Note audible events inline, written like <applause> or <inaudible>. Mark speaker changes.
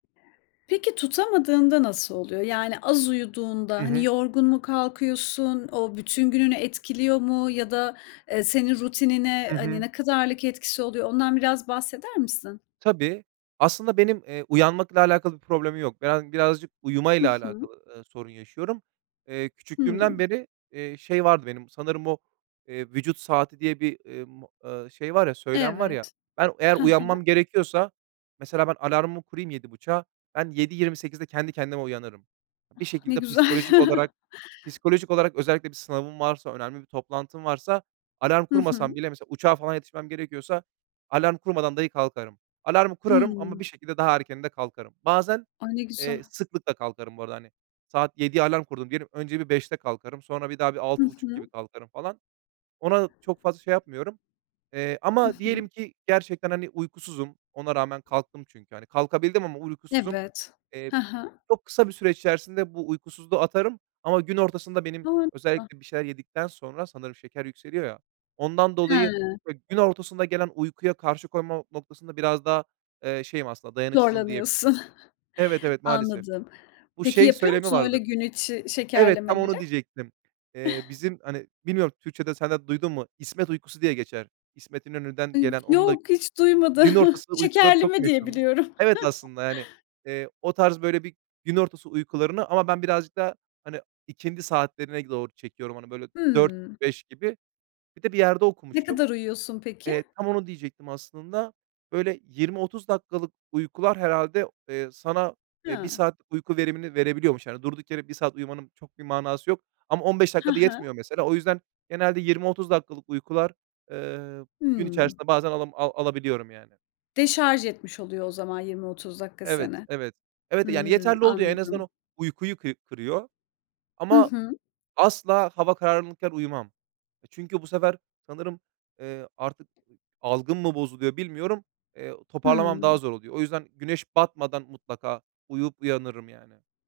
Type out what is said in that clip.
Speaker 1: Peki tutamadığında nasıl oluyor? Yani, az
Speaker 2: Hı
Speaker 1: uyuduğunda, hani,
Speaker 2: hı.
Speaker 1: yorgun mu kalkıyorsun? O bütün gününü etkiliyor mu ya da, eee, senin rutinine,
Speaker 2: Hı
Speaker 1: hani,
Speaker 2: hı.
Speaker 1: ne kadarlık etkisi oluyor? Ondan biraz bahseder misin?
Speaker 2: Tabii, aslında benim, eee, uyanmakla alakalı bir problemim yok. <unintelligible> Birazcık
Speaker 1: Hı
Speaker 2: uyumayla
Speaker 1: hı.
Speaker 2: alakalı, eee, sorun yaşıyorum. Eee,
Speaker 1: Hı.
Speaker 2: küçüklüğümden beri, eee, şey vardı benim sanırım, o, eee, vücut saati diye bir, emm, aaa, şey var ya, söylem var ya.
Speaker 1: Evet.
Speaker 2: Ben eğer
Speaker 1: Hı hı.
Speaker 2: uyanmam gerekiyorsa, mesela ben alarmımı kurayım 07.30'a, ben 07.28'de kendi kendime uyanırım.
Speaker 1: Ah,
Speaker 2: Bir
Speaker 1: ne
Speaker 2: şekilde
Speaker 1: güzel.
Speaker 2: psikolojik olarak, psikolojik olarak, özellikle bir sınavım varsa, önemli bir toplantım varsa, alarm
Speaker 1: Hı hı.
Speaker 2: kurmasam bile, mesela uçağa falan yetişmem gerekiyorsa alarm kurmadan dahi kalkarım. Alarmı kurarım ama bir
Speaker 1: Hı.
Speaker 2: şekilde daha erken de kalkarım. Bazen,
Speaker 1: A, ne
Speaker 2: eee,
Speaker 1: güzel.
Speaker 2: sıklıkla kalkarım bu arada, hani. Saat 07.00'ye alarm kurdum diyelim; önce bir 05.00'de kalkarım, sonra bir daha
Speaker 1: Hı
Speaker 2: 6.30 gibi
Speaker 1: hı.
Speaker 2: kalkarım falan. Ona çok fazla şey yapmıyorum. Eee,
Speaker 1: Hı
Speaker 2: ama
Speaker 1: hı.
Speaker 2: diyelim ki gerçekten, hani, uykusuzum. Ona rağmen kalktım çünkü, hani, kalkabildim ama uykusuzum.
Speaker 1: Evet.
Speaker 2: Eee,
Speaker 1: Hı hı.
Speaker 2: çok kısa bir süre içerisinde bu uykusuzluğu atarım. Ama gün ortasında benim,
Speaker 1: <unintelligible>
Speaker 2: özellikle bir şeyler yedikten sonra, sanırım şeker yükseliyor ya, ondan dolayı
Speaker 1: Hıı.
Speaker 2: gün ortasında gelen uykuya karşı koyma noktasında biraz daha, eee, şeyim. Aslında dayanıksızım diyebilirim.
Speaker 1: Zorlanıyorsun.
Speaker 2: Evet,
Speaker 1: <chuckles>
Speaker 2: evet, maalesef.
Speaker 1: Anladım.
Speaker 2: Bu
Speaker 1: Peki,
Speaker 2: şey
Speaker 1: yapıyor
Speaker 2: söylemi
Speaker 1: musun öyle
Speaker 2: vardır.
Speaker 1: gün içi
Speaker 2: Evet, tam onu
Speaker 1: şekerlemeleri?
Speaker 2: diyecektim. Eee,
Speaker 1: <chuckles>
Speaker 2: bizim, hani, bilmiyorum Türkçede sen de duydun mu, İsmet uykusu diye geçer. İsmet
Speaker 1: A,
Speaker 2: İnönü'den gelen... Onun da
Speaker 1: yok, hiç duymadı.
Speaker 2: gün
Speaker 1: <chuckles>
Speaker 2: ortasında uykuları çok
Speaker 1: Şekerleme diye
Speaker 2: meşhurmuş.
Speaker 1: biliyorum.
Speaker 2: Evet, aslında yani,
Speaker 1: <chuckles>
Speaker 2: eee, o tarz böyle bir gün ortası uykularını ama ben birazcık da, hani, ikindi saatlerine doğru çekiyorum. Hani böyle 16.00,
Speaker 1: Hıı.
Speaker 2: 17.00 gibi. Bir de bir yerde
Speaker 1: Ne
Speaker 2: okumuştum.
Speaker 1: kadar uyuyorsun peki?
Speaker 2: Eee, tam onu diyecektim aslında. Böyle 20, 30 dakikalık uykular herhâlde, eee, sana, eee, 1
Speaker 1: Ha.
Speaker 2: saatlik uyku verimini verebiliyormuş. Hani durduk yere 1 saat uyumanın çok bir manası yok ama 15
Speaker 1: Hı
Speaker 2: dakika da
Speaker 1: hı.
Speaker 2: yetmiyor mesela. O yüzden genelde 20-30 dakikalık uykular, eee, gün
Speaker 1: Hımm.
Speaker 2: içerisinde bazen alam a alabiliyorum yani.
Speaker 1: Deşarj etmiş oluyor o zaman 20-30 dakika
Speaker 2: Evet,
Speaker 1: seni.
Speaker 2: evet. Evet yani
Speaker 1: Hmm,
Speaker 2: yeterli oluyor. En azından
Speaker 1: anladım.
Speaker 2: o uykuyu kı kırıyor.
Speaker 1: Hı
Speaker 2: Ama
Speaker 1: hı.
Speaker 2: asla hava karanlıkken uyumam. Eee, çünkü bu sefer sanırım, eee, artık ı algım mı bozuluyor bilmiyorum. Eee, toparlamam daha
Speaker 1: Hımm.
Speaker 2: zor oluyor. O yüzden güneş batmadan mutlaka uyuyup uyanırım yani.